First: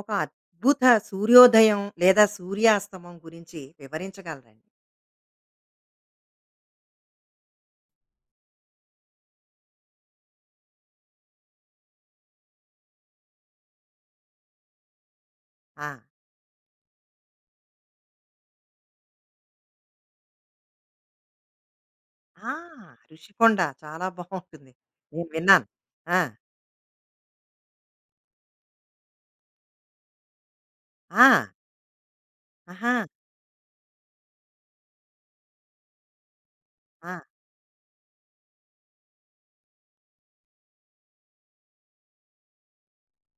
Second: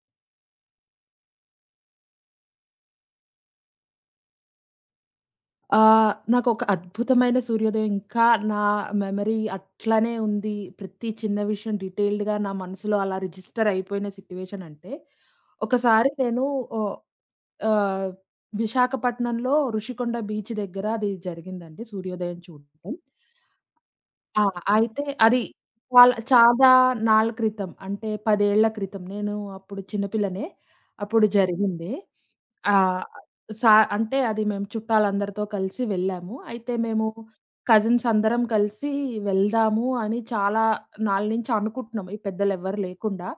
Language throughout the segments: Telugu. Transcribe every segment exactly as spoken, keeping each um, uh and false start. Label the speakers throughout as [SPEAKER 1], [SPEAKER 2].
[SPEAKER 1] ఒక అద్భుత సూర్యోదయం లేదా సూర్యాస్తమం గురించి వివరించగలరండి?
[SPEAKER 2] ఆహ్, నాకొక అద్భుతమైన సూర్యోదయం ఇంకా నా మెమరీ అట్లనే ఉంది. ప్రతి చిన్న విషయం డీటెయిల్డ్‌గా నా మనసులో అలా రిజిస్టర్ అయిపోయిన సిట్యుయేషన్ అంటే,
[SPEAKER 1] ఆ!
[SPEAKER 2] ఒకసారి నేను ఓహ్, ఆహ్, విశాఖపట్నంలో ఋషికొండ బీచ్ దగ్గర అది జరిగిందండి సూర్యోదయం
[SPEAKER 1] ఆ!
[SPEAKER 2] చూడటం.
[SPEAKER 1] ఋషికొండ చాలా
[SPEAKER 2] ఆ!
[SPEAKER 1] బావుంటుంది.
[SPEAKER 2] అయితే
[SPEAKER 1] నేను
[SPEAKER 2] అది
[SPEAKER 1] విన్నాను.
[SPEAKER 2] చాలా
[SPEAKER 1] ఆ!
[SPEAKER 2] చాలా నాళ్ళ క్రితం అంటే పది ఏళ్ల క్రితం. నేను అప్పుడు చిన్న పిల్లనే. అప్పుడు
[SPEAKER 1] ఆ!
[SPEAKER 2] జరిగింది.
[SPEAKER 1] ఆహా!
[SPEAKER 2] ఆహ్, సా అంటే అది మేము చుట్టాలందరితో కలిసి వెళ్ళాము. అయితే మేము
[SPEAKER 1] ఆ!
[SPEAKER 2] కజిన్స్ అందరం కలిసి వెళ్దాము అని చాలా నాళ్ళ నుంచి అనుకుంటున్నాం. ఈ పెద్దలెవ్వరు లేకుండా.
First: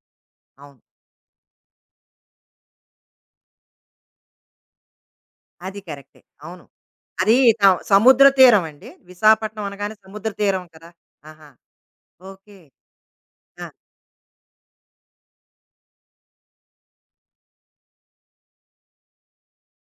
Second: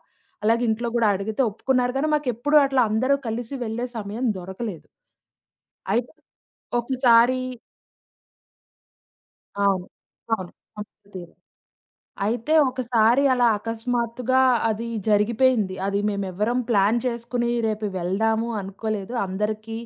[SPEAKER 2] అలాగే
[SPEAKER 1] అవును.
[SPEAKER 2] ఇంట్లో గూడా అడిగితే ఒప్పుకున్నారు గానీ, మాకెప్పుడు అట్లా అందరూ కలిసి వెళ్ళే సమయం దొరకలేదు.
[SPEAKER 1] అది
[SPEAKER 2] అయితే
[SPEAKER 1] కరెక్టే. అవును. అది
[SPEAKER 2] ఒకసారి
[SPEAKER 1] త సముద్ర తీరం అండి? విశాఖపట్నం
[SPEAKER 2] అవును.
[SPEAKER 1] అనగానే సముద్ర
[SPEAKER 2] అవును.
[SPEAKER 1] తీరం కదా!
[SPEAKER 2] సముద్ర తీరం.
[SPEAKER 1] ఆహా!
[SPEAKER 2] అయితే
[SPEAKER 1] ఓకే.
[SPEAKER 2] ఒకసారి అలా
[SPEAKER 1] ఆ!
[SPEAKER 2] అకస్మాత్తుగా అది జరిగిపోయింది. అది మేమెవ్వరం ప్లాన్ చేసుకుని రేపు వెళ్దాము అనుకోలేదు. అందరికీ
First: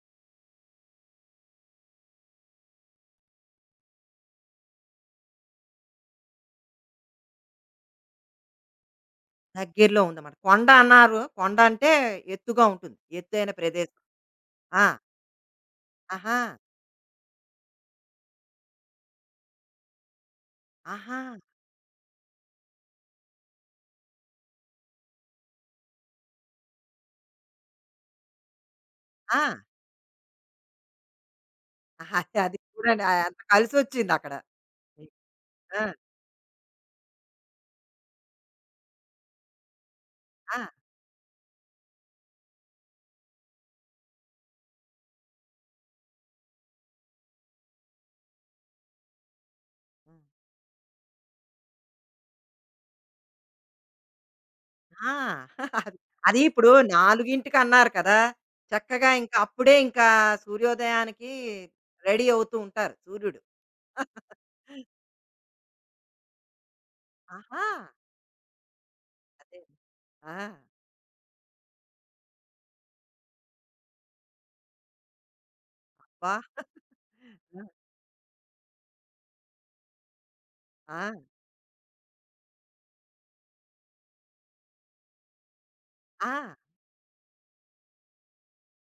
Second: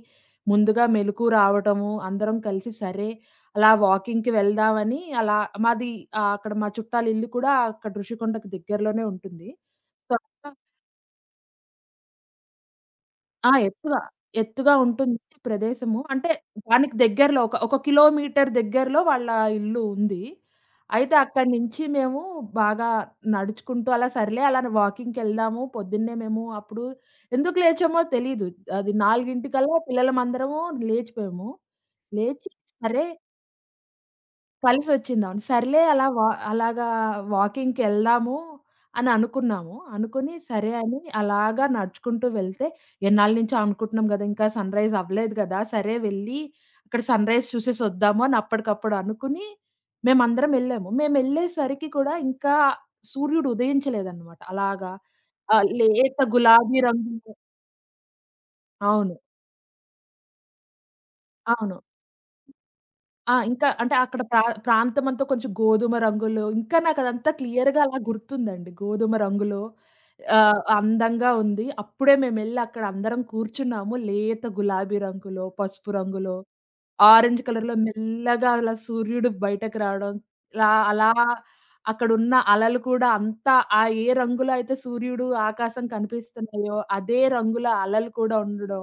[SPEAKER 2] ముందుగా మెలుకువ రావటము, అందరం కలిసి సరే అలా వాకింగ్‌కి వెళ్దామని అలా మాది ఆహ్, అక్కడ మా చుట్టాలిల్లు కూడా అక్కడ ఋషికొండకి దగ్గరలోనే ఉంటుంది.
[SPEAKER 1] దగ్గరలో
[SPEAKER 2] సో
[SPEAKER 1] ఉందన్నమాట. కొండ అన్నారు. కొండ అంటే ఎత్తుగా ఉంటుంది. ఎత్తైన
[SPEAKER 2] ఆ!
[SPEAKER 1] ప్రదేశం.
[SPEAKER 2] ఎత్తుగా, ఎత్తుగా
[SPEAKER 1] ఆ!
[SPEAKER 2] ఉంటుంది ప్రదేశము. అంటే
[SPEAKER 1] ఆహా!
[SPEAKER 2] దానికి దగ్గరలో ఒక, ఒక కిలోమీటర్ దగ్గరలో వాళ్ళ ఇల్లు ఉంది. అయితే
[SPEAKER 1] ఆహా!
[SPEAKER 2] అక్కడి నుంచి మేము బాగా నడుచుకుంటూ అలా సర్లే అలా వాకింగ్‌కెళ్దాము. పొద్దున్నే మేము అప్పుడు ఎందుకు లేచామో తెలీదు. అది
[SPEAKER 1] ఆ!
[SPEAKER 2] నాలుగు కల్లా పిల్లలమందరము లేచిపోయాము.
[SPEAKER 1] ఆహా,
[SPEAKER 2] లేచి
[SPEAKER 1] అది చూడండి.
[SPEAKER 2] సరే
[SPEAKER 1] ఆ, అంత కలిసొచ్చిందక్కడ. అది.
[SPEAKER 2] కలిసొచ్చింది. అవును.
[SPEAKER 1] ఆ!
[SPEAKER 2] సర్లే అలా వా అలాగా వాకింగ్‌కెళ్దాము అని అనుకున్నాము. అనుకుని
[SPEAKER 1] ఆ!
[SPEAKER 2] సరే అని అలాగా నడుచుకుంటూ వెళ్తే, ఎన్నాళ్ళ నుంచో అనుకుంటున్నాం గదా! ఇంకా సన్‌రైజ్ అవ్వలేదు గదా! సరే వెళ్ళి అక్కడ సన్‌రైజ్ చూసేసొద్దాము అని అప్పటికప్పుడు అనుకుని
[SPEAKER 1] హ్మ్.
[SPEAKER 2] మేమందరం ఎళ్ళాము. మేమెళ్ళేసరికి కూడా ఇంకా సూర్యుడు ఉదయించలేదన్నమాట. అలాగా
[SPEAKER 1] ఆ!
[SPEAKER 2] ఆహ్,
[SPEAKER 1] అది.
[SPEAKER 2] లేత
[SPEAKER 1] అది ఇప్పుడు
[SPEAKER 2] గులాబీ రంగులో
[SPEAKER 1] నాలుగుకి అన్నారు కదా! చక్కగా
[SPEAKER 2] అవును.
[SPEAKER 1] ఇంకా అప్పుడే ఇంకా సూర్యోదయానికి
[SPEAKER 2] అవును.
[SPEAKER 1] రెడీ అవుతూ ఉంటారు
[SPEAKER 2] ఆ!
[SPEAKER 1] సూర్యుడు.
[SPEAKER 2] ఇంకా అంటే అక్కడ ప్రా ప్రాంతమంతా కొంచెం గోధుమ రంగులో ఇంకా నాకదంతా
[SPEAKER 1] ఆహా!
[SPEAKER 2] క్లియర్‌గా అలా గుర్తుందండి. గోధుమ
[SPEAKER 1] అదే.
[SPEAKER 2] రంగులో
[SPEAKER 1] ఆ!
[SPEAKER 2] ఆహ్, అందంగా ఉంది. అప్పుడే మేమెళ్లి అక్కడ అందరం కూర్చున్నాము. లేత గులాబీ రంగులో, పసుపు
[SPEAKER 1] అబ్బా!
[SPEAKER 2] రంగులో, ఆరెంజ్ కలర్‌లో మెల్లగా అలా సూర్యుడు బయటకు రావడం. ఇలా
[SPEAKER 1] ఆ!
[SPEAKER 2] అలా అక్కడున్న అలలు కూడా అంతా ఆ ఏ రంగులో అయితే సూర్యుడు, ఆకాశం
[SPEAKER 1] ఆ!
[SPEAKER 2] కనిపిస్తున్నాయో అదే రంగుల అలలు కూడా ఉండడం.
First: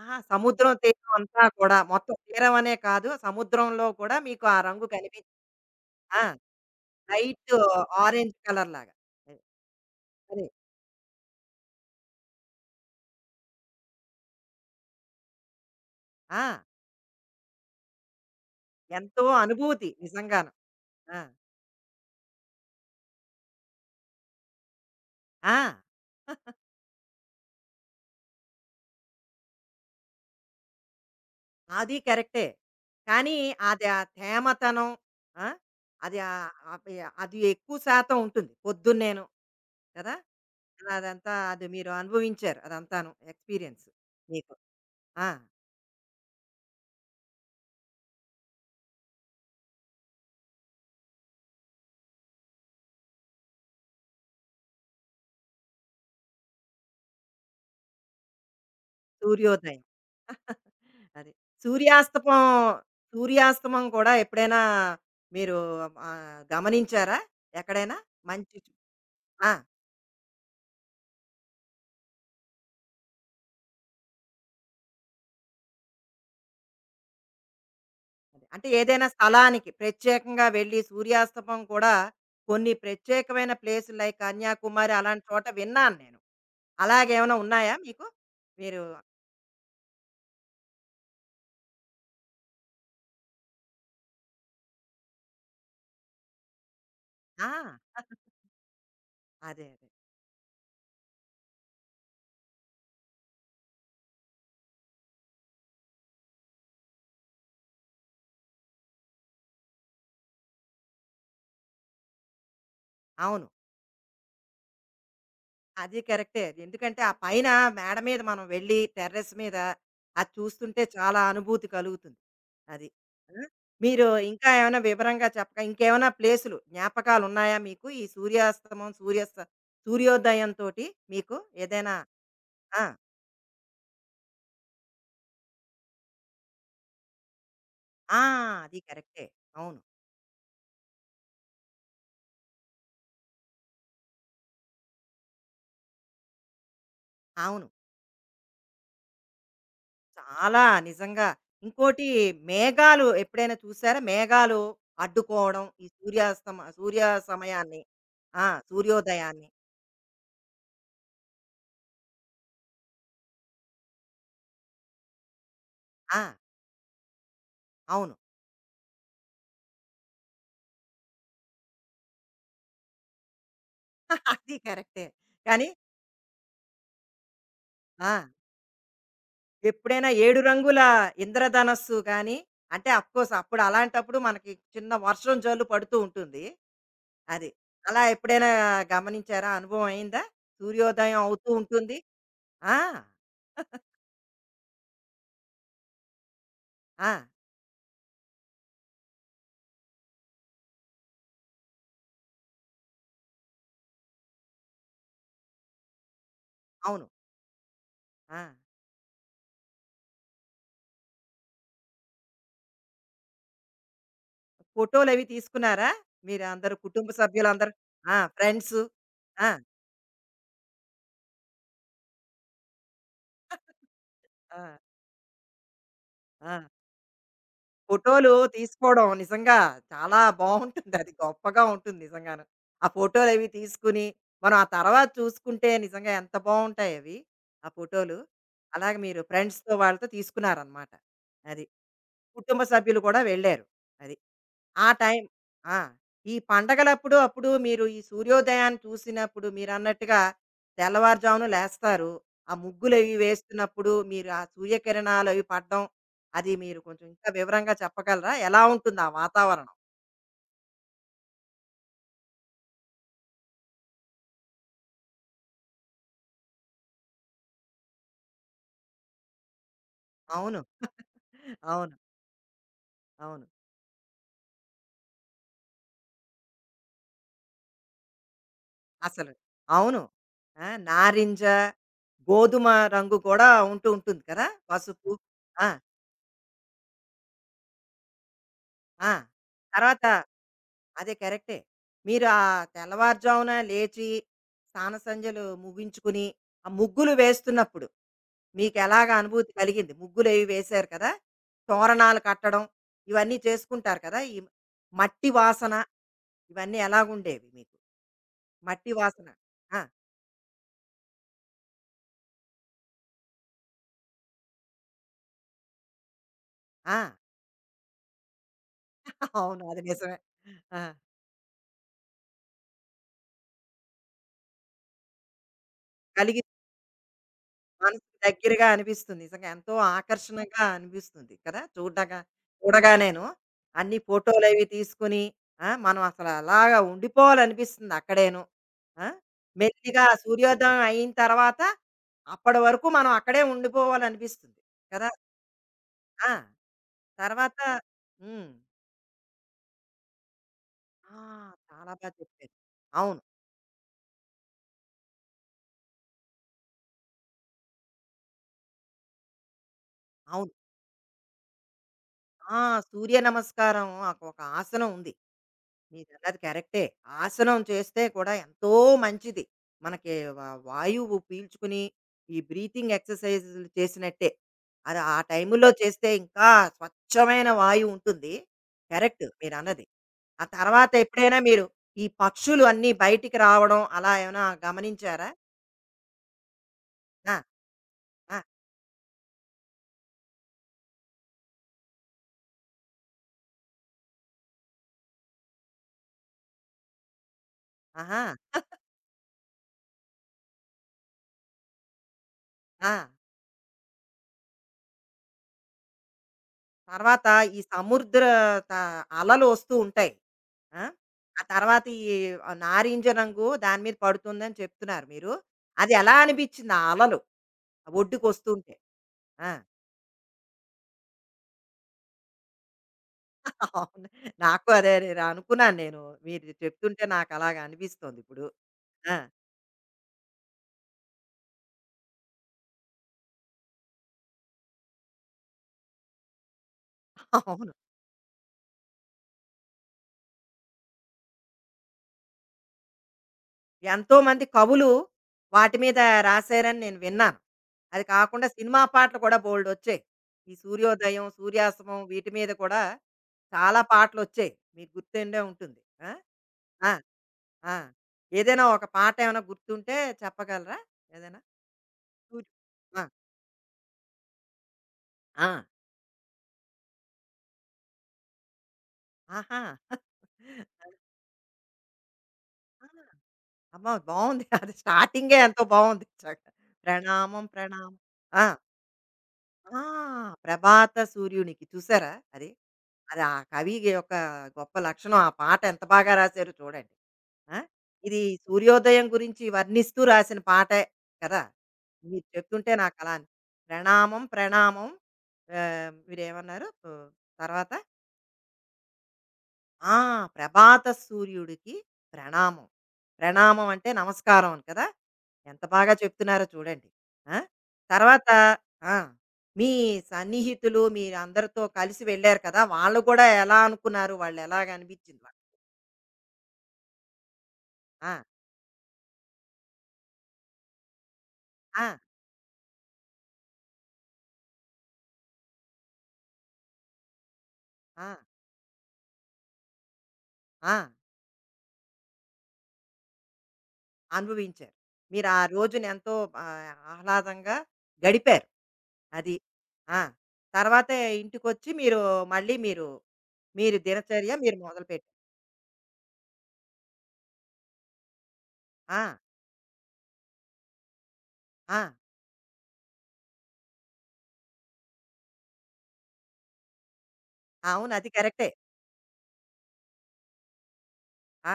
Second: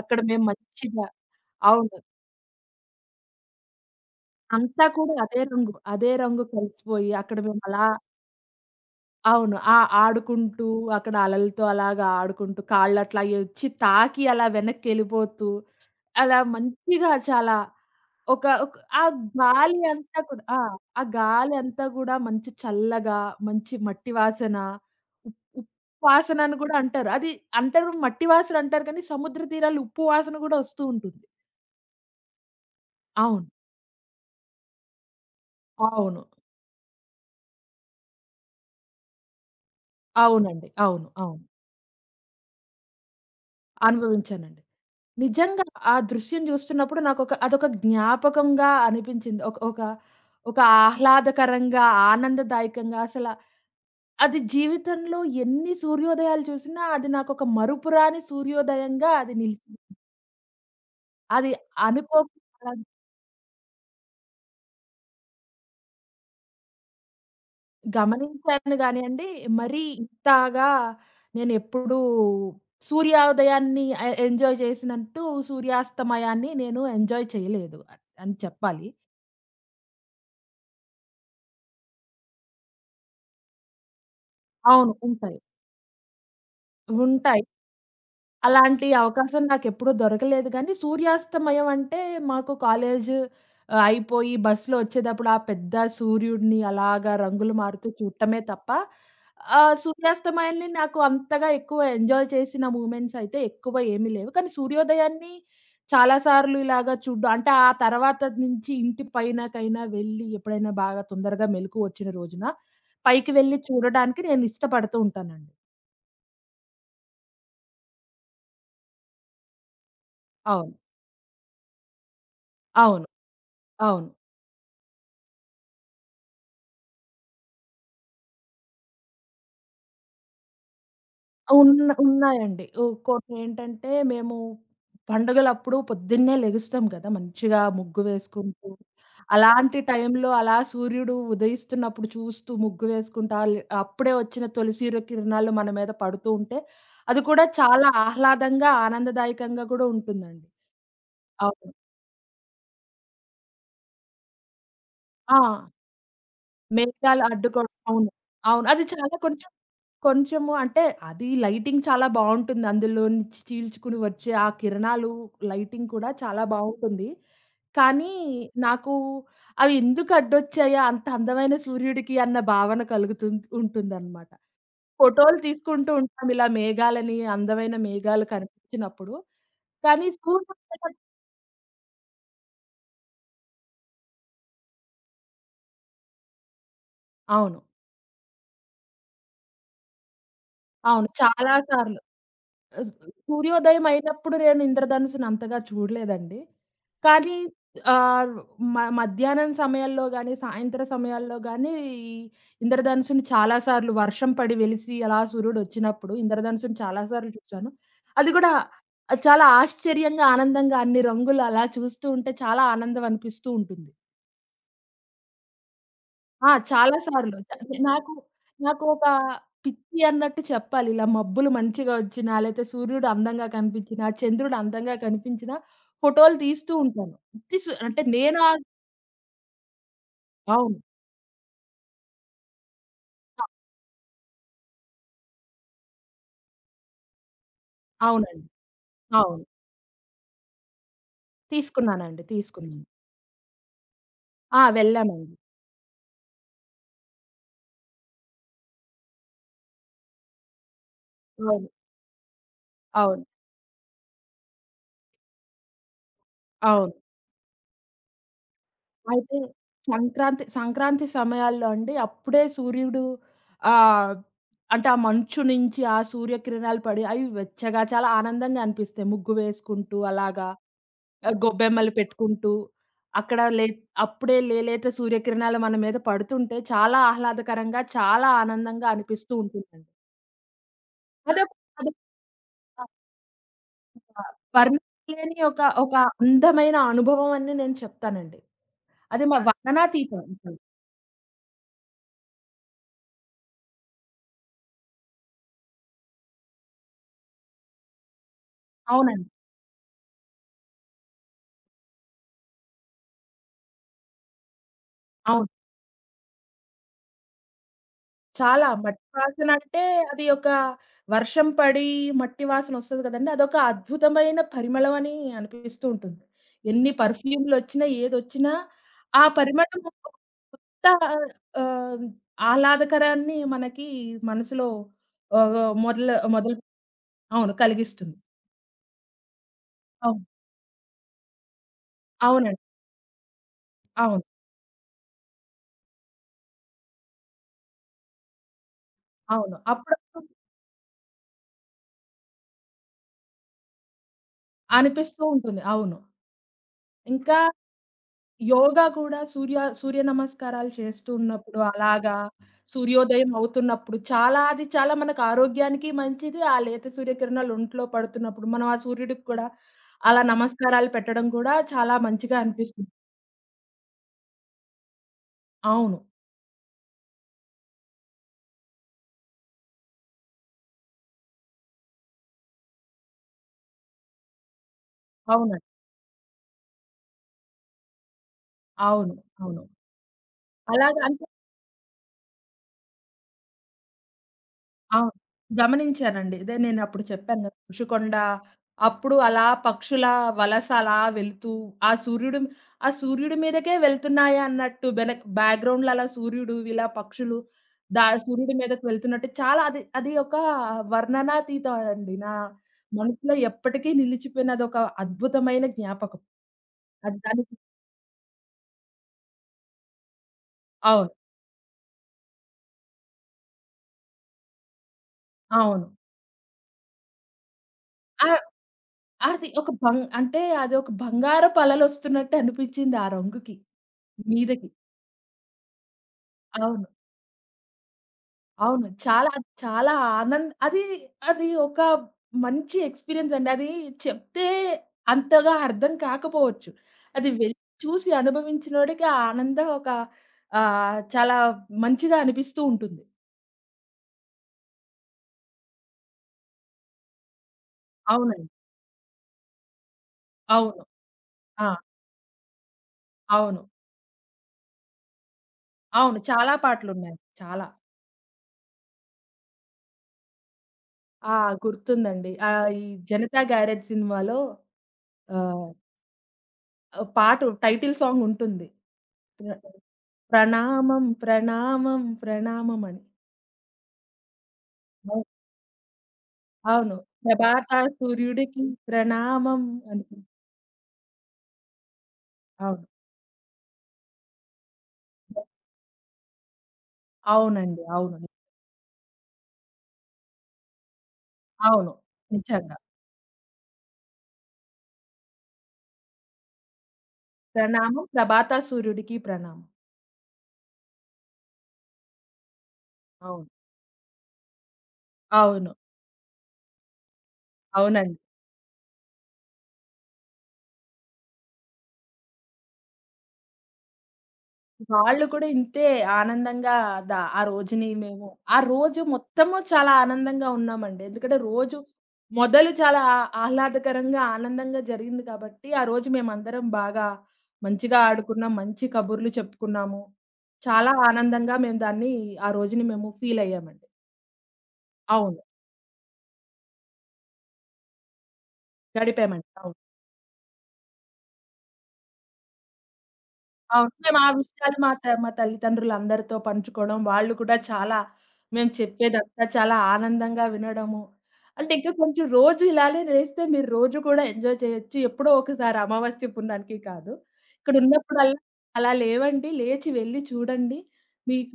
[SPEAKER 1] ఆ!
[SPEAKER 2] అక్కడ మేము
[SPEAKER 1] సముద్రం
[SPEAKER 2] మంచిగా
[SPEAKER 1] తీరం అంతా కూడా
[SPEAKER 2] అవును.
[SPEAKER 1] మొత్తం తీరం అనే కాదు, సముద్రంలో కూడా మీకు ఆ
[SPEAKER 2] అంతా
[SPEAKER 1] రంగు
[SPEAKER 2] కూడా
[SPEAKER 1] కనిపించి
[SPEAKER 2] అదే రంగు. అదే
[SPEAKER 1] ఆ!
[SPEAKER 2] రంగు కలిసిపోయి అక్కడ
[SPEAKER 1] లైట్
[SPEAKER 2] మేమలా
[SPEAKER 1] ఆరెంజ్ కలర్ లాగా. అదే.
[SPEAKER 2] అవును. ఆ
[SPEAKER 1] అదే.
[SPEAKER 2] ఆడుకుంటూ అక్కడ అలలతో అలాగా ఆడుకుంటూ కాళ్ళట్లా వచ్చి తాకి అలా వెనక్కెళ్ళిపోతూ అలా
[SPEAKER 1] ఆ!
[SPEAKER 2] మంచిగా చాలా ఒక ఒక ఆ
[SPEAKER 1] ఎంతో
[SPEAKER 2] గాలి
[SPEAKER 1] అనుభూతి
[SPEAKER 2] అంతా కూడా
[SPEAKER 1] నిజంగాను.
[SPEAKER 2] ఆ! ఆ
[SPEAKER 1] ఆ!
[SPEAKER 2] గాలి అంతా గూడా మంచి చల్లగా, మంచి మట్టి వాసన, ఉప్
[SPEAKER 1] ఆ!
[SPEAKER 2] ఉప్పు వాసన అని గూడా అంటారు. అది అంటారు మట్టి వాసన అంటారు కానీ సముద్ర తీరాలు ఉప్పు వాసన గూడా వస్తూ ఉంటుంది.
[SPEAKER 1] అది కరెక్టే. కానీ
[SPEAKER 2] అవును.
[SPEAKER 1] అది ఆ తేమతనం ఆ! అది
[SPEAKER 2] అవును.
[SPEAKER 1] ఆహ్, అప్ అది ఎక్కువ శాతం ఉంటుంది. పొద్దున్నేను కదా!
[SPEAKER 2] అవునండి. అవును.
[SPEAKER 1] అదంతా
[SPEAKER 2] అవును.
[SPEAKER 1] అది మీరు అనుభవించారు అదంతాను ఎక్స్‌పీరియన్స్ మీకు.
[SPEAKER 2] అనుభవించానండి.
[SPEAKER 1] ఆ!
[SPEAKER 2] నిజంగా ఆ దృశ్యం జూస్తున్నప్పుడు నాకొక అదొక జ్ఞాపకంగా అనిపించింది. ఒక ఒక ఒక ఆహ్లాదకరంగా, ఆనందదాయకంగా అసల అది జీవితంలో ఎన్ని సూర్యోదయాలు చూసినా అది నాకొక మరుపురాని సూర్యోదయంగా అది నిలిచింది.
[SPEAKER 1] సూర్యోదయం. అది.
[SPEAKER 2] అది
[SPEAKER 1] సూర్యాస్తమం
[SPEAKER 2] అనుకోకుండా
[SPEAKER 1] సూర్యాస్తమం కూడా ఎప్పుడైనా మీరు ఆహ్, గమనించారా? ఎక్కడైనా? మంచి
[SPEAKER 2] గమనించాను గానియండి,
[SPEAKER 1] ఆ!
[SPEAKER 2] మరీ ఇంతగా నేనెప్పుడూ సూర్యోదయాన్ని ఎ ఎంజాయ్ చేసినట్టు సూర్యాస్తమయాన్ని నేను ఎంజాయ్ చేయలేదు అ- అని
[SPEAKER 1] అదే. అంటే
[SPEAKER 2] చెప్పాలి.
[SPEAKER 1] ఏదైనా స్థలానికి ప్రత్యేకంగా వెళ్ళి సూర్యాస్తమం కూడా కొన్ని ప్రత్యేకమైన ప్లేసులు లైక్
[SPEAKER 2] అవును.
[SPEAKER 1] కన్యాకుమారి అలాంటి
[SPEAKER 2] ఉంటాయి.
[SPEAKER 1] చోట విన్నాను నేను. అలాగేమైనా
[SPEAKER 2] ఉంటాయి.
[SPEAKER 1] ఉన్నాయా మీకు? మీరు
[SPEAKER 2] అలాంటి అవకాశం నాకెప్పుడూ దొరకలేదు గానీ, సూర్యాస్తమయం అంటే మాకు కాలేజు ఆహ్, అయిపోయి బస్‌లో వచ్చేటప్పుడు ఆ పెద్ద సూర్యుడిని అలాగా
[SPEAKER 1] ఆ!
[SPEAKER 2] రంగులు మారుతూ
[SPEAKER 1] అదే.
[SPEAKER 2] చూడటమే తప్ప,
[SPEAKER 1] అదే.
[SPEAKER 2] ఆహ్, సూర్యాస్తమయాన్ని నాకు అంతగా ఎక్కువ ఎంజాయ్ చేసిన మూమెంట్స్ అయితే ఎక్కువ ఏమీ లేవు. కానీ సూర్యోదయాన్ని చాలా సార్లు ఇలాగా చూడ్డం అంటే ఆ తర్వాత నుంచి ఇంటి పైనకైనా వెళ్ళి ఎప్పుడైనా బాగా తొందరగా మెలుకువ వచ్చిన రోజున పైకి
[SPEAKER 1] అవును.
[SPEAKER 2] వెళ్లి చూడడానికి నేను ఇష్టపడుతూ ఉంటానండి.
[SPEAKER 1] అది కరెక్టే. ఎందుకంటే ఆ పైన మేడ మీద మనం వెళ్ళి టెర్రస్ మీద అది
[SPEAKER 2] అవును.
[SPEAKER 1] చూస్తుంటే చాలా అనుభూతి కలుగుతుంది. అది.
[SPEAKER 2] అవును.
[SPEAKER 1] ఆ! మీరు
[SPEAKER 2] అవును.
[SPEAKER 1] ఇంకా ఏమైనా వివరంగా చెప్పగా ఇంకేమైనా ప్లేసులు జ్ఞాపకాలున్నాయా మీకు? ఈ సూర్యాస్తమం, సూర్యస్త సూర్యోదయం తోటి మీకు
[SPEAKER 2] ఉన్న
[SPEAKER 1] ఏదైనా?
[SPEAKER 2] ఉన్నాయండి.
[SPEAKER 1] ఆ!
[SPEAKER 2] ఓహ్! కొన్నేంటంటే మేము పండుగలప్పుడు పొద్దున్నే లెగుస్తాం కదా! మంచిగా ముగ్గు
[SPEAKER 1] ఆ!
[SPEAKER 2] వేసుకుంటూ,
[SPEAKER 1] అది కరెక్టే.
[SPEAKER 2] అలాంటి
[SPEAKER 1] అవును.
[SPEAKER 2] టైంలో అలా సూర్యుడు ఉదయిస్తున్నప్పుడు చూస్తూ ముగ్గు వేసుకుంటా లే అప్పుడే వచ్చిన తొలి సూర్య కిరణాలు మన మీద పడుతూ ఉంటే, అది కూడా
[SPEAKER 1] అవును.
[SPEAKER 2] చాలా ఆహ్లాదంగా, ఆనందదాయకంగా కూడా ఉంటుందండి.
[SPEAKER 1] చాలా నిజంగా.
[SPEAKER 2] అవును.
[SPEAKER 1] ఇంకోటి మేఘాలు ఎప్పుడైనా చూసారా? మేఘాలు
[SPEAKER 2] ఆ!
[SPEAKER 1] అడ్డుకోవడం ఈ సూర్యాస్తమ సూర్య
[SPEAKER 2] మేఘాలు అడ్డుకోవడం
[SPEAKER 1] సమయాన్ని.
[SPEAKER 2] అవును.
[SPEAKER 1] ఆ!
[SPEAKER 2] అవును. అది చాలా
[SPEAKER 1] సూర్యోదయాన్ని.
[SPEAKER 2] కొంచెం కొంచెము అంటే అది లైటింగ్ చాలా బావుంటుంది. అందులో నుంచి చీల్చుకుని వచ్చే ఆ కిరణాలు, లైటింగ్ కూడా
[SPEAKER 1] ఆ!
[SPEAKER 2] చాలా బావుంటుంది. కానీ
[SPEAKER 1] అవును.
[SPEAKER 2] నాకు అవి ఎందుకు అడ్డొచ్చాయా? అంత అందమైన సూర్యుడికి అన్న భావన కలుగుతుం ఉంటుందనమాట.
[SPEAKER 1] అది కరెక్టే.
[SPEAKER 2] ఫోటోలు
[SPEAKER 1] కానీ
[SPEAKER 2] తీసుకుంటూ ఉంటాం ఇలా మేఘాలని అందమైన
[SPEAKER 1] ఆ!
[SPEAKER 2] మేఘాలు కనిపించినప్పుడు. కానీ
[SPEAKER 1] ఎప్పుడైనా ఏడు
[SPEAKER 2] సూర్యుడు
[SPEAKER 1] రంగుల ఇంద్రధనస్సు గాని, అంటే అఫ్‌కోర్స్ అప్పుడు అలాంటప్పుడు మనకి చిన్న వర్షం జల్లు పడుతూ ఉంటుంది. అది.
[SPEAKER 2] అవును.
[SPEAKER 1] అలా ఎప్పుడైనా గమనించారా? అనుభవం అయిందా?
[SPEAKER 2] అవును.
[SPEAKER 1] సూర్యోదయం అవుతూ
[SPEAKER 2] చాలా
[SPEAKER 1] ఉంటుంది.
[SPEAKER 2] సార్లు.
[SPEAKER 1] ఆ!
[SPEAKER 2] ఆహ్, సూర్యోదయం అయినప్పుడు నేను ఇంద్రధనుస్సుని అంతగా చూడలేదండి.
[SPEAKER 1] ఆ!
[SPEAKER 2] కానీ ఆహ్, మ మధ్యాహ్నం సమయంలో గాని, సాయంత్రం సమయాల్లో గాని ఈ ఇంద్రధనుస్సుని చాలా సార్లు వర్షం పడి వెలిసి అలా సూర్యుడొచ్చినప్పుడు ఇంద్రధనుస్సుని చాలా
[SPEAKER 1] అవును.
[SPEAKER 2] సార్లు చూసాను. అది
[SPEAKER 1] ఆ!
[SPEAKER 2] కూడా చాలా ఆశ్చర్యంగా, ఆనందంగా అన్ని రంగులు అలా చూస్తూ ఉంటే చాలా ఆనందం అనిపిస్తూ ఉంటుంది.
[SPEAKER 1] ఫోటోలవి తీసుకున్నారా?
[SPEAKER 2] ఆ!
[SPEAKER 1] మీరందరూ
[SPEAKER 2] చాలా
[SPEAKER 1] కుటుంబ
[SPEAKER 2] సార్లు.
[SPEAKER 1] సభ్యులందరూ
[SPEAKER 2] నాకు,
[SPEAKER 1] ఆ! ఫ్రెండ్సు.
[SPEAKER 2] నాకు ఒక
[SPEAKER 1] ఆ!
[SPEAKER 2] పిచ్చి అన్నట్టు చెప్పాలి. ఇలా మబ్బులు మంచిగా వచ్చినా, లేతే సూర్యుడు అందంగా కనిపించినా, చంద్రుడు
[SPEAKER 1] ఆ!
[SPEAKER 2] అందంగా కనిపించినా ఫోటోలు
[SPEAKER 1] ఆ!
[SPEAKER 2] తీస్తూ ఉంటాను. తీసు అంటే
[SPEAKER 1] ఫోటోలు
[SPEAKER 2] నేను ఆ
[SPEAKER 1] తీసుకోవడం నిజంగా చాలా
[SPEAKER 2] అవును.
[SPEAKER 1] బావుంటుందది. గొప్పగా ఉంటుంది నిజంగాను. ఆ
[SPEAKER 2] అ
[SPEAKER 1] ఫోటోలవి తీసుకుని, మనం ఆ తర్వాత చూసుకుంటే నిజంగా ఎంత బావుంటాయవి, ఆ ఫోటోలు.
[SPEAKER 2] అవునండి.
[SPEAKER 1] అలాగే మీరు
[SPEAKER 2] అవును.
[SPEAKER 1] ఫ్రెండ్స్‌తో వాళ్ళతో తీసుకున్నారనమాట. అది.
[SPEAKER 2] తీసుకున్నానండి.
[SPEAKER 1] కుటుంబ
[SPEAKER 2] తీసుకున్నాను.
[SPEAKER 1] సభ్యులు కూడా వెళ్ళారు. అది.
[SPEAKER 2] ఆ!
[SPEAKER 1] ఆ టైం
[SPEAKER 2] వెళ్ళామండి.
[SPEAKER 1] ఆ! ఈ పండగలప్పుడు అప్పుడు మీరు ఈ సూర్యోదయాన్ని చూసినప్పుడు మీరన్నట్టుగా తెల్లవారుజామున
[SPEAKER 2] అవును.
[SPEAKER 1] లేస్తారు. ఆ ముగ్గులవి
[SPEAKER 2] అవును.
[SPEAKER 1] వేస్తున్నప్పుడు మీరు ఆ సూర్యకిరణాలవి పడడం, అది మీరు
[SPEAKER 2] అవును.
[SPEAKER 1] కొంచెం ఇంకా వివరంగా చెప్పగలరా? ఎలా ఉంటుంది ఆ
[SPEAKER 2] అయితే
[SPEAKER 1] వాతావరణం?
[SPEAKER 2] సంక్రాంతి సంక్రాంతి సమయాల్లో అండి అప్పుడే సూర్యుడు ఆహ్, అంటే ఆ మంచు నుంచి ఆ సూర్యకిరణాలు పడి అవి వెచ్చగా చాలా ఆనందంగా అనిపిస్తాయి. ముగ్గు వేసుకుంటూ అలాగా
[SPEAKER 1] అవును.
[SPEAKER 2] ఆహ్, గొబ్బెమ్మలు
[SPEAKER 1] అవును.
[SPEAKER 2] పెట్టుకుంటూ అక్కడ
[SPEAKER 1] అవును.
[SPEAKER 2] లే అప్పుడే లే లేత సూర్యకిరణాలు మన మీద పడుతుంటే చాలా ఆహ్లాదకరంగా, చాలా ఆనందంగా
[SPEAKER 1] అసలు.
[SPEAKER 2] అనిపిస్తూ ఉంటుందండి.
[SPEAKER 1] అవును. ఆ! నారింజ,
[SPEAKER 2] అదొక అదొక
[SPEAKER 1] గోధుమ రంగు కూడా ఉంటూ ఉంటుంది
[SPEAKER 2] ఆహ్,
[SPEAKER 1] కదా! పసుపు.
[SPEAKER 2] వర్ణించలేని ఒక
[SPEAKER 1] ఆ!
[SPEAKER 2] ఒక అందమైన అనుభవం అని నేను చెప్తానండి.
[SPEAKER 1] ఆ!
[SPEAKER 2] అది మా
[SPEAKER 1] తర్వాత
[SPEAKER 2] వర్ణనాతీతం.
[SPEAKER 1] అదే కరెక్టే. మీరు ఆ తెల్లవారుజామున లేచి, స్నాన సంధ్యలు ముగించుకుని, ఆ ముగ్గులు వేస్తున్నప్పుడు మీకెలాగా
[SPEAKER 2] అవునండి.
[SPEAKER 1] అనుభూతి కలిగింది? ముగ్గులవి వేశారు కదా! తోరణాలు కట్టడం, ఇవన్నీ చేసుకుంటారు కదా! ఈ మట్టి
[SPEAKER 2] అవును.
[SPEAKER 1] వాసన ఇవన్నీ ఎలాగుండేవి మీకు?
[SPEAKER 2] చాలా.
[SPEAKER 1] మట్టి
[SPEAKER 2] మట్టి
[SPEAKER 1] వాసన. ఆ!
[SPEAKER 2] వాసనంటే అది ఒక వర్షం పడి మట్టి వాసనొస్తది కదండీ! అదొక అద్భుతమైన పరిమళం అని అనిపిస్తూ ఉంటుంది. ఎన్ని
[SPEAKER 1] ఆ!
[SPEAKER 2] పర్ఫ్యూమ్‌లొచ్చినా, ఏదొచ్చినా ఆ
[SPEAKER 1] అవును.
[SPEAKER 2] పరిమళం
[SPEAKER 1] అది
[SPEAKER 2] ఒక
[SPEAKER 1] నిజమే. ఆ!
[SPEAKER 2] కొత్త ఆహ్, ఆహ్లాదకరాన్ని మనకి మనసులో ఆహ్, మొదలు
[SPEAKER 1] కలిగి
[SPEAKER 2] మొదలు అవును.
[SPEAKER 1] మనసుకి
[SPEAKER 2] కలిగిస్తుంది.
[SPEAKER 1] దగ్గరగా అనిపిస్తుంది. నిజంగా ఎంతో
[SPEAKER 2] అవును.
[SPEAKER 1] ఆకర్షణగా అనిపిస్తుంది కదా! చూడగా
[SPEAKER 2] అవునండి.
[SPEAKER 1] చూడగానేను. అన్ని
[SPEAKER 2] అవును.
[SPEAKER 1] ఫోటోలవి తీసుకొని ఆ! మనం అసలు అలాగా ఉండిపోవాలనిపిస్తుంది అక్కడేను. ఆ!
[SPEAKER 2] అవును.
[SPEAKER 1] మెల్లిగా
[SPEAKER 2] అప్పుడప్పుడు
[SPEAKER 1] సూర్యోదయం అయిన తర్వాత అప్పటి వరకు మనం అక్కడే ఉండిపోవాలనిపిస్తుంది కదా!
[SPEAKER 2] అనిపిస్తూ ఉంటుంది. అవును.
[SPEAKER 1] ఆ!
[SPEAKER 2] ఇంకా
[SPEAKER 1] తర్వాత హ్మ్.
[SPEAKER 2] యోగా కూడా సూర్య సూర్య నమస్కారాలు చేస్తూ
[SPEAKER 1] ఆ!
[SPEAKER 2] ఉన్నప్పుడు
[SPEAKER 1] చాలా బా
[SPEAKER 2] అలాగా
[SPEAKER 1] చెప్పారు. అవును.
[SPEAKER 2] సూర్యోదయం అవుతున్నప్పుడు చాలా అది చాలా మనకు ఆరోగ్యానికి మంచిది. ఆ లేత సూర్యకిరణాలు ఒంట్లో పడుతున్నప్పుడు మనం ఆ సూర్యుడికి కూడా అలా
[SPEAKER 1] అవును.
[SPEAKER 2] నమస్కారాలు పెట్టడం కూడా చాలా మంచిగా
[SPEAKER 1] ఆ!
[SPEAKER 2] అనిపిస్తుంది.
[SPEAKER 1] సూర్య నమస్కారం ఒక ఒక ఆసనం ఉంది.
[SPEAKER 2] అవును.
[SPEAKER 1] మీరన్నది కరెక్టే. ఆసనం చేస్తే కూడా ఎంతో మంచిది. మనకి వ వాయువు పీల్చుకుని, ఈ బ్రీతింగ్ ఎక్సర్‌సైజులు చేసినట్టే. అది ఆ
[SPEAKER 2] అవునండి.
[SPEAKER 1] టైములో చేస్తే ఇంకా స్వచ్ఛమైన వాయువు ఉంటుంది.
[SPEAKER 2] అవును.
[SPEAKER 1] కరెక్ట్
[SPEAKER 2] అవును.
[SPEAKER 1] మీరన్నది. ఆ తర్వాత
[SPEAKER 2] అలాగా
[SPEAKER 1] ఎప్పుడైనా మీరు ఈ పక్షులు అన్నీ బయటికి రావడం అలా ఏమైనా
[SPEAKER 2] అవును.
[SPEAKER 1] గమనించారా?
[SPEAKER 2] గమనించానండి. ఇదే నేనప్పుడు
[SPEAKER 1] ఆ!
[SPEAKER 2] చెప్పాను గదా! ఋషికొండ
[SPEAKER 1] ఆ!
[SPEAKER 2] అప్పుడు అలా పక్షుల వలస అలా వెళ్తూ, ఆ సూర్యుడు ఆ సూర్యుడి మీదకే వెళ్తున్నాయా అన్నట్టు వెనక బ్యాక్‌గ్రౌండ్‌లో అలా సూర్యుడు, ఇలా పక్షులు దా
[SPEAKER 1] ఆహా!
[SPEAKER 2] సూర్యుడి మీదకి వెళ్తున్నట్టు చాలా అది అది ఒక వర్ణనాతీతం అండి. నా
[SPEAKER 1] ఆ!
[SPEAKER 2] మనసులో ఎప్పటికీ నిలిచిపోయిన అదొక అద్భుతమైన జ్ఞాపకం. అది
[SPEAKER 1] తర్వాత
[SPEAKER 2] దానికి
[SPEAKER 1] ఈ సముద్ర త అలలు వస్తూ ఉంటాయి. ఆ!
[SPEAKER 2] అవును.
[SPEAKER 1] ఆ తర్వాత ఈ నారింజ రంగు దాని మీద పడుతుందని చెప్తున్నారు మీరు.
[SPEAKER 2] అవును.
[SPEAKER 1] అది ఎలా అనిపించింది ఆ అలలు
[SPEAKER 2] ఆ!
[SPEAKER 1] ఒడ్డుకొస్తూ ఉంటే?
[SPEAKER 2] అది
[SPEAKER 1] ఆ!
[SPEAKER 2] ఒక బంగ్ అంటే అది ఒక బంగారపు అలలొస్తున్నట్టు అనిపించింది ఆ రంగుకి.
[SPEAKER 1] అవును. నాకు
[SPEAKER 2] మీదకి.
[SPEAKER 1] అదే నేను అనుకున్నాను నేను. మీరు
[SPEAKER 2] అవును.
[SPEAKER 1] చెప్తుంటే నాకు అలాగా అనిపిస్తోంది ఇప్పుడు.
[SPEAKER 2] అవును.
[SPEAKER 1] ఆ!
[SPEAKER 2] చాలా చాలా ఆనంద్ అది అది ఒక మంచి ఎక్స్‌పీరియన్స్ అండి. అది చెప్తే అంతగా అర్థం కాకపోవచ్చు. అది వెళ్లి
[SPEAKER 1] అవును.
[SPEAKER 2] చూసి అనుభవించినోడికి ఆ ఆనందం ఒక ఆహ్, చాలా మంచిగా అనిపిస్తూ ఉంటుంది.
[SPEAKER 1] ఎంతోమంది కవులు వాటి మీద రాశారని నేను విన్నాను. అది కాకుండా
[SPEAKER 2] అవునండి.
[SPEAKER 1] సినిమా పాటలు కూడా బోలెడొచ్చాయి. ఈ
[SPEAKER 2] అవును.
[SPEAKER 1] సూర్యోదయం,
[SPEAKER 2] ఆ!
[SPEAKER 1] సూర్యాస్తమయం వీటి మీద కూడా
[SPEAKER 2] అవును.
[SPEAKER 1] చాలా పాటలొచ్చాయి. మీకు గుర్తుండే ఉంటుంది. ఆ!
[SPEAKER 2] అవును. చాలా
[SPEAKER 1] ఆ!
[SPEAKER 2] పాటలున్నాయి. చాలా.
[SPEAKER 1] ఆ! ఏదైనా ఒక పాట ఏమైనా గుర్తుంటే చెప్పగలరా?
[SPEAKER 2] ఆ!
[SPEAKER 1] ఏదైనా?
[SPEAKER 2] గుర్తుందండి.
[SPEAKER 1] సూర్
[SPEAKER 2] ఆహ్, ఈ
[SPEAKER 1] ఆ!
[SPEAKER 2] 'జనతా గ్యారేజ్' సినిమాలో
[SPEAKER 1] ఆ!
[SPEAKER 2] ఆహ్ ఆహ్, పాట టైటిల్ సాంగ్ ఉంటుంది. ప్ర
[SPEAKER 1] ఆహా!
[SPEAKER 2] ప్రణామం ప్రణామం ప్రణామం
[SPEAKER 1] ఆ!
[SPEAKER 2] అని.
[SPEAKER 1] అమ్మో! బావుంది. అది
[SPEAKER 2] అవు
[SPEAKER 1] స్టార్టింగే ఎంతో బావుంది. చక్క
[SPEAKER 2] అవును.
[SPEAKER 1] ప్రణామం
[SPEAKER 2] 'ప్రభాత
[SPEAKER 1] ప్రణామం. ఆ!
[SPEAKER 2] సూర్యుడికి ప్రణామం'
[SPEAKER 1] ఆ!
[SPEAKER 2] అని.
[SPEAKER 1] 'ప్రభాత సూర్యునికి' చూసారా అది?
[SPEAKER 2] అవును.
[SPEAKER 1] అది ఆ కవి యొక్క గొప్ప లక్షణం. ఆ పాట ఎంత బాగా రాశారో చూడండి. ఆ!
[SPEAKER 2] అవునండి.
[SPEAKER 1] ఇది
[SPEAKER 2] అవును.
[SPEAKER 1] సూర్యోదయం గురించి వర్ణిస్తూ రాసిన పాటే కదా!
[SPEAKER 2] అవును.
[SPEAKER 1] మీరు చెప్తుంటే
[SPEAKER 2] నిజంగా.
[SPEAKER 1] నాకలా ప్రణామం, ప్రణామం ఆహ్, మీరేమన్నారు? ఆహ్, తర్వాత?
[SPEAKER 2] ప్రణామం 'ప్రభాత సూర్యుడికి ప్రణామం.'
[SPEAKER 1] ఆ! ప్రభాత సూర్యుడికి ప్రణామం.
[SPEAKER 2] అవును.
[SPEAKER 1] ప్రణామం అంటే నమస్కారం అని కదా! ఎంత
[SPEAKER 2] అవును.
[SPEAKER 1] బాగా చెప్తున్నారో చూడండి. ఆ!
[SPEAKER 2] అవునండి.
[SPEAKER 1] తర్వాత ఆ! మీ సన్నిహితులు మీరందరితో కలిసి వెళ్లారు కదా! వాళ్ళు కూడా ఎలా అనుకున్నారు? వాళ్ళు ఎలాగా అనిపించింది
[SPEAKER 2] వాళ్ళు
[SPEAKER 1] వాళ్ళకి?
[SPEAKER 2] కూడా ఇంతే ఆనందంగా ద ఆ రోజుని
[SPEAKER 1] ఆ!
[SPEAKER 2] మేము ఆ రోజు మొత్తము చాలా ఆనందంగా ఉన్నామండి. ఎందుకంటే రోజు
[SPEAKER 1] ఆ!
[SPEAKER 2] మొదలు చాలా ఆ ఆహ్లాదకరంగా, ఆనందంగా జరిగింది కాబట్టి, ఆ రోజు మేమందరం బాగా మంచిగా
[SPEAKER 1] ఆ!
[SPEAKER 2] ఆడుకున్నాం. మంచి కబుర్లు చెప్పుకున్నాము.
[SPEAKER 1] ఆ!
[SPEAKER 2] చాలా ఆనందంగా మేము దాన్ని ఆ రోజుని మేము ఫీల్ అయ్యామండి.
[SPEAKER 1] అనుభవించారు. మీరు ఆ
[SPEAKER 2] అవును.
[SPEAKER 1] రోజుని ఎంతో ఆహ్, ఆహ్లాదంగా గడిపారు. అది.
[SPEAKER 2] గడిపామండి. అవును.
[SPEAKER 1] ఆ! తర్వాత ఇంటికొచ్చి మీరు మళ్ళీ మీరు, మీరు
[SPEAKER 2] అవును. మేము ఆ
[SPEAKER 1] దినచర్య మీరు
[SPEAKER 2] విషయాలు మా
[SPEAKER 1] మొదలుపెట్టారు.
[SPEAKER 2] త మా తల్లిదండ్రులందరితో పంచుకోవడం, వాళ్ళు కూడా చాలా మేము
[SPEAKER 1] ఆ!
[SPEAKER 2] చెప్పేదంతా చాలా ఆనందంగా వినడము. అంటే
[SPEAKER 1] ఆ!
[SPEAKER 2] ఇంకా కొంచెం రోజు ఇలానే చేస్తే మీరు రోజు కూడా ఎంజాయ్ చేయొచ్చు. ఎప్పుడో ఒకసారి అమావాస్య పున్నానికి కాదు.
[SPEAKER 1] అవును. అది
[SPEAKER 2] ఇక్కడున్నప్పుడల్లా
[SPEAKER 1] కరెక్టే.
[SPEAKER 2] అలా లేవండి, లేచి వెళ్లి చూడండి.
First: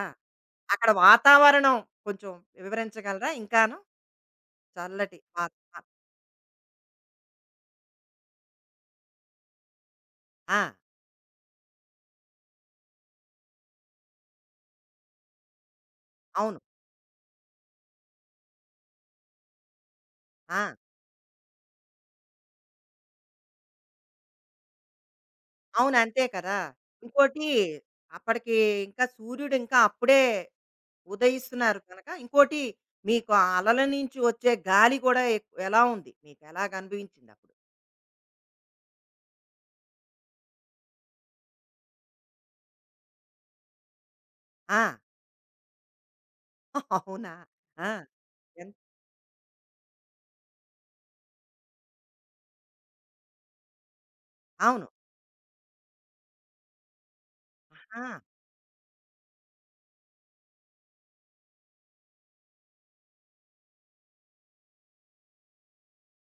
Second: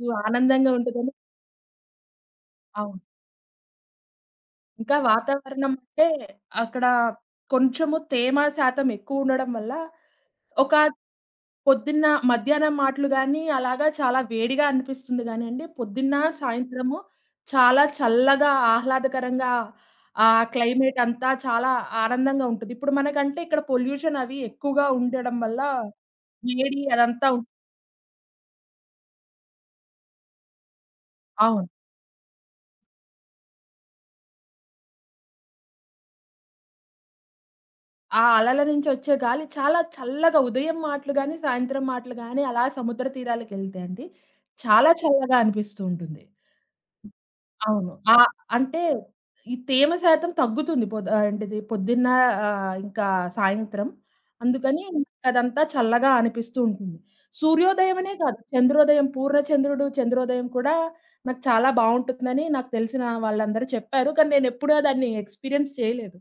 [SPEAKER 1] ఆ!
[SPEAKER 2] ఆనందంగా
[SPEAKER 1] అక్కడ
[SPEAKER 2] ఉంటదని
[SPEAKER 1] వాతావరణం కొంచెం
[SPEAKER 2] అవును.
[SPEAKER 1] వివరించగలరా ఇంకాను?
[SPEAKER 2] ఇంకా
[SPEAKER 1] చల్లటి వాత
[SPEAKER 2] వాతావరణం
[SPEAKER 1] ఆ!
[SPEAKER 2] అంటే అక్కడ కొంచెము తేమ శాతం ఎక్కువుండడం వల్ల
[SPEAKER 1] ఆ!
[SPEAKER 2] ఒక పొద్దున్న మధ్యాహ్నం మాటలు గాని, అలాగా చాలా వేడిగా అనిపిస్తుంది గానియండి, పొద్దున్న,
[SPEAKER 1] అవును.
[SPEAKER 2] సాయంత్రము చాలా చల్లగా, ఆహ్లాదకరంగా ఆ
[SPEAKER 1] ఆ!
[SPEAKER 2] క్లైమేట్ అంతా చాలా ఆనందంగా ఉంటది. ఇప్పుడు మనకంటే ఇక్కడ పొల్యూషన్ అవి ఎక్కువగా ఉండడం వల్ల,
[SPEAKER 1] అవును. అంతే కదా!
[SPEAKER 2] వేడి అదంతా ఉం
[SPEAKER 1] ఇంకోటి అప్పటికి ఇంకా సూర్యుడు ఇంకా అప్పుడే
[SPEAKER 2] అవును.
[SPEAKER 1] ఉదయిస్తున్నారు కనుక, ఇంకోటి మీకు ఆ అలల నుంచి వచ్చే గాలి కూడా ఎక్ ఎలా ఉంది? మీకు ఎలాగ అనిపించిందప్పుడు?
[SPEAKER 2] ఆ అలల నుంచి వచ్చే గాలి చాలా చల్లగా ఉదయం మాటలు గాని, సాయంత్రం మాటలు గాని, అలా సముద్ర తీరాలకెళ్తే అండి, చాలా
[SPEAKER 1] ఆ!
[SPEAKER 2] చల్లగా అనిపిస్తూ ఉంటుంది.
[SPEAKER 1] అవునా? ఆ!
[SPEAKER 2] అవును. ఆహ్,
[SPEAKER 1] ఎన్
[SPEAKER 2] అంటే ఈ తేమ శాతం తగ్గుతుంది. పొద్ ఆహ్, ఏంటిది పొద్దున్న ఆహ్, ఇంకా సాయంత్రం. అందుకని
[SPEAKER 1] అవును.
[SPEAKER 2] అదంతా చల్లగా అనిపిస్తూ ఉంటుంది. సూర్యోదయమనే
[SPEAKER 1] ఆ!
[SPEAKER 2] కాదు, చంద్రోదయం, పూర్ణ చంద్రుడు, చంద్రోదయం కూడా నాకు చాలా బావుంటుందని నాకు తెలిసిన వాళ్ళందరూ చెప్పారు. కానీ నేనెప్పుడూ దాన్ని ఎక్స్‌పీరియన్స్ చేయలేదు.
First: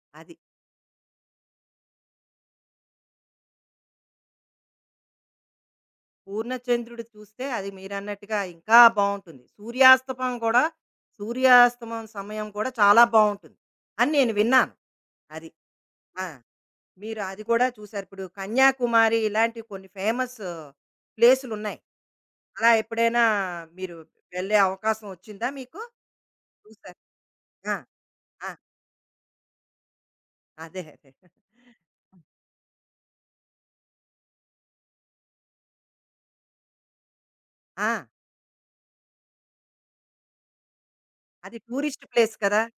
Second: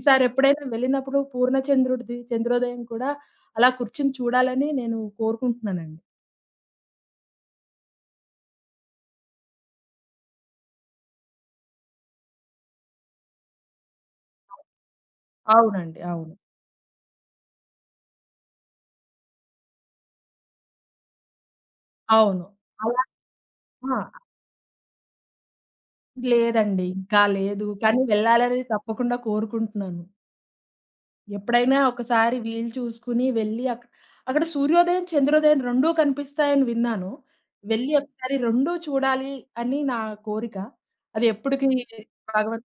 [SPEAKER 2] ఈసారి
[SPEAKER 1] అది.
[SPEAKER 2] ఎప్పుడైనా వెళ్ళినప్పుడు పూర్ణ చంద్రుడిది, చంద్రోదయం కూడా అలా కూర్చొని చూడాలని నేను కోరుకుంటున్నానండి.
[SPEAKER 1] పూర్ణచంద్రుడు చూస్తే అది మీరన్నట్టుగా ఇంకా బావుంటుంది. సూర్యాస్తమం గూడా సూర్యాస్తమం సమయం కూడా చాలా బావుంటుంది అని నేను విన్నాను. అది.
[SPEAKER 2] అవునండి.
[SPEAKER 1] ఆ!
[SPEAKER 2] అవును.
[SPEAKER 1] మీరు అది కూడా చూసారు. ఇప్పుడు కన్యాకుమారి ఇలాంటి కొన్ని ఫేమస్ ప్లేసులున్నాయి.
[SPEAKER 2] అవును.
[SPEAKER 1] అలా
[SPEAKER 2] అలా
[SPEAKER 1] ఎప్పుడైనా మీరు
[SPEAKER 2] ఆ!
[SPEAKER 1] వెళ్ళే అవకాశం వచ్చిందా మీకు?
[SPEAKER 2] లేదండి.
[SPEAKER 1] చూసారు.
[SPEAKER 2] ఇంకా లేదు.
[SPEAKER 1] ఆ!
[SPEAKER 2] కానీ
[SPEAKER 1] ఆ!
[SPEAKER 2] వెళ్ళాలని తప్పకుండా కోరుకుంటున్నాను.
[SPEAKER 1] అదే. అదే.
[SPEAKER 2] ఎప్పుడైనా ఒకసారి వీలు చూసుకొని వెళ్ళి అక్ అక్కడ సూర్యోదయం, చంద్రోదయం రెండు కనిపిస్తాయని విన్నాను.
[SPEAKER 1] ఆ!
[SPEAKER 2] వెళ్ళి ఒకసారి రెండూ చూడాలి అని నా కోరిక. అది
[SPEAKER 1] అది
[SPEAKER 2] ఎప్పటికి
[SPEAKER 1] టూరిస్ట్ ప్లేస్ కదా!
[SPEAKER 2] భగవంతుడు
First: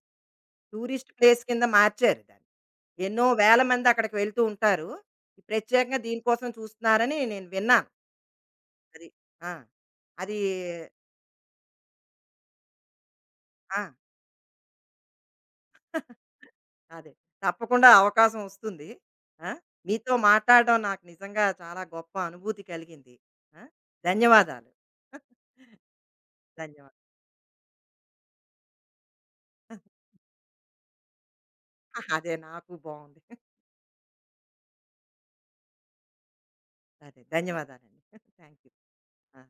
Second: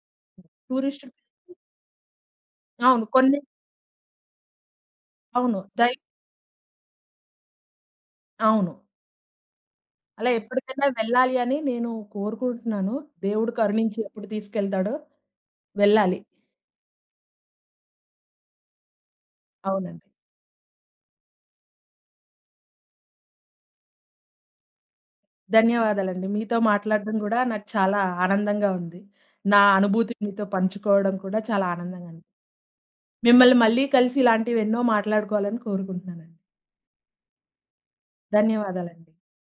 [SPEAKER 1] టూరిస్ట్
[SPEAKER 2] టూరిస్టులు
[SPEAKER 1] ప్లేస్ కింద మార్చారు దాన్ని.
[SPEAKER 2] అవును.
[SPEAKER 1] ఎన్నో
[SPEAKER 2] కొన్ని
[SPEAKER 1] వేల మంది అక్కడికి వెళ్తూ ఉంటారు. ఈ
[SPEAKER 2] అవును. దై
[SPEAKER 1] ప్రత్యేకంగా దీనికోసం చూస్తున్నారని నేను విన్నాను.
[SPEAKER 2] అవును.
[SPEAKER 1] అది. ఆ!
[SPEAKER 2] అలా
[SPEAKER 1] అది
[SPEAKER 2] ఎప్పటికైనా వెళ్ళాలి అని నేను కోరుకుంటున్నాను. దేవుడు
[SPEAKER 1] ఆ!
[SPEAKER 2] కరుణించి ఎప్పుడు తీసుకెళ్తాడో వెళ్ళాలి.
[SPEAKER 1] అదే. తప్పకుండా అవకాశం వస్తుంది. ఆ!
[SPEAKER 2] అవునండి.
[SPEAKER 1] మీతో మాట్లాడడం నాకు నిజంగా చాలా గొప్ప అనుభూతి కలిగింది. ఆ! ధన్యవాదాలు.
[SPEAKER 2] ధన్యవాదాలండి. మీతో
[SPEAKER 1] ధన్యవాదాలు.
[SPEAKER 2] మాట్లాడడం గూడా నాకు చాలా ఆనందంగా ఉంది. నా అనుభూతిని మీతో పంచుకోవడం కూడా చాలా ఆనందంగా ఉంది.
[SPEAKER 1] అదే నాకు బావుంది.
[SPEAKER 2] మిమ్మల్ని మళ్ళీ కలిసి ఇలాంటివి ఎన్నో మాట్లాడుకోవాలని కోరుకుంటున్నానండి.
[SPEAKER 1] అదే. ధన్యవాదాలండి. Thank you.
[SPEAKER 2] ధన్యవాదాలండి.
[SPEAKER 1] ఆ!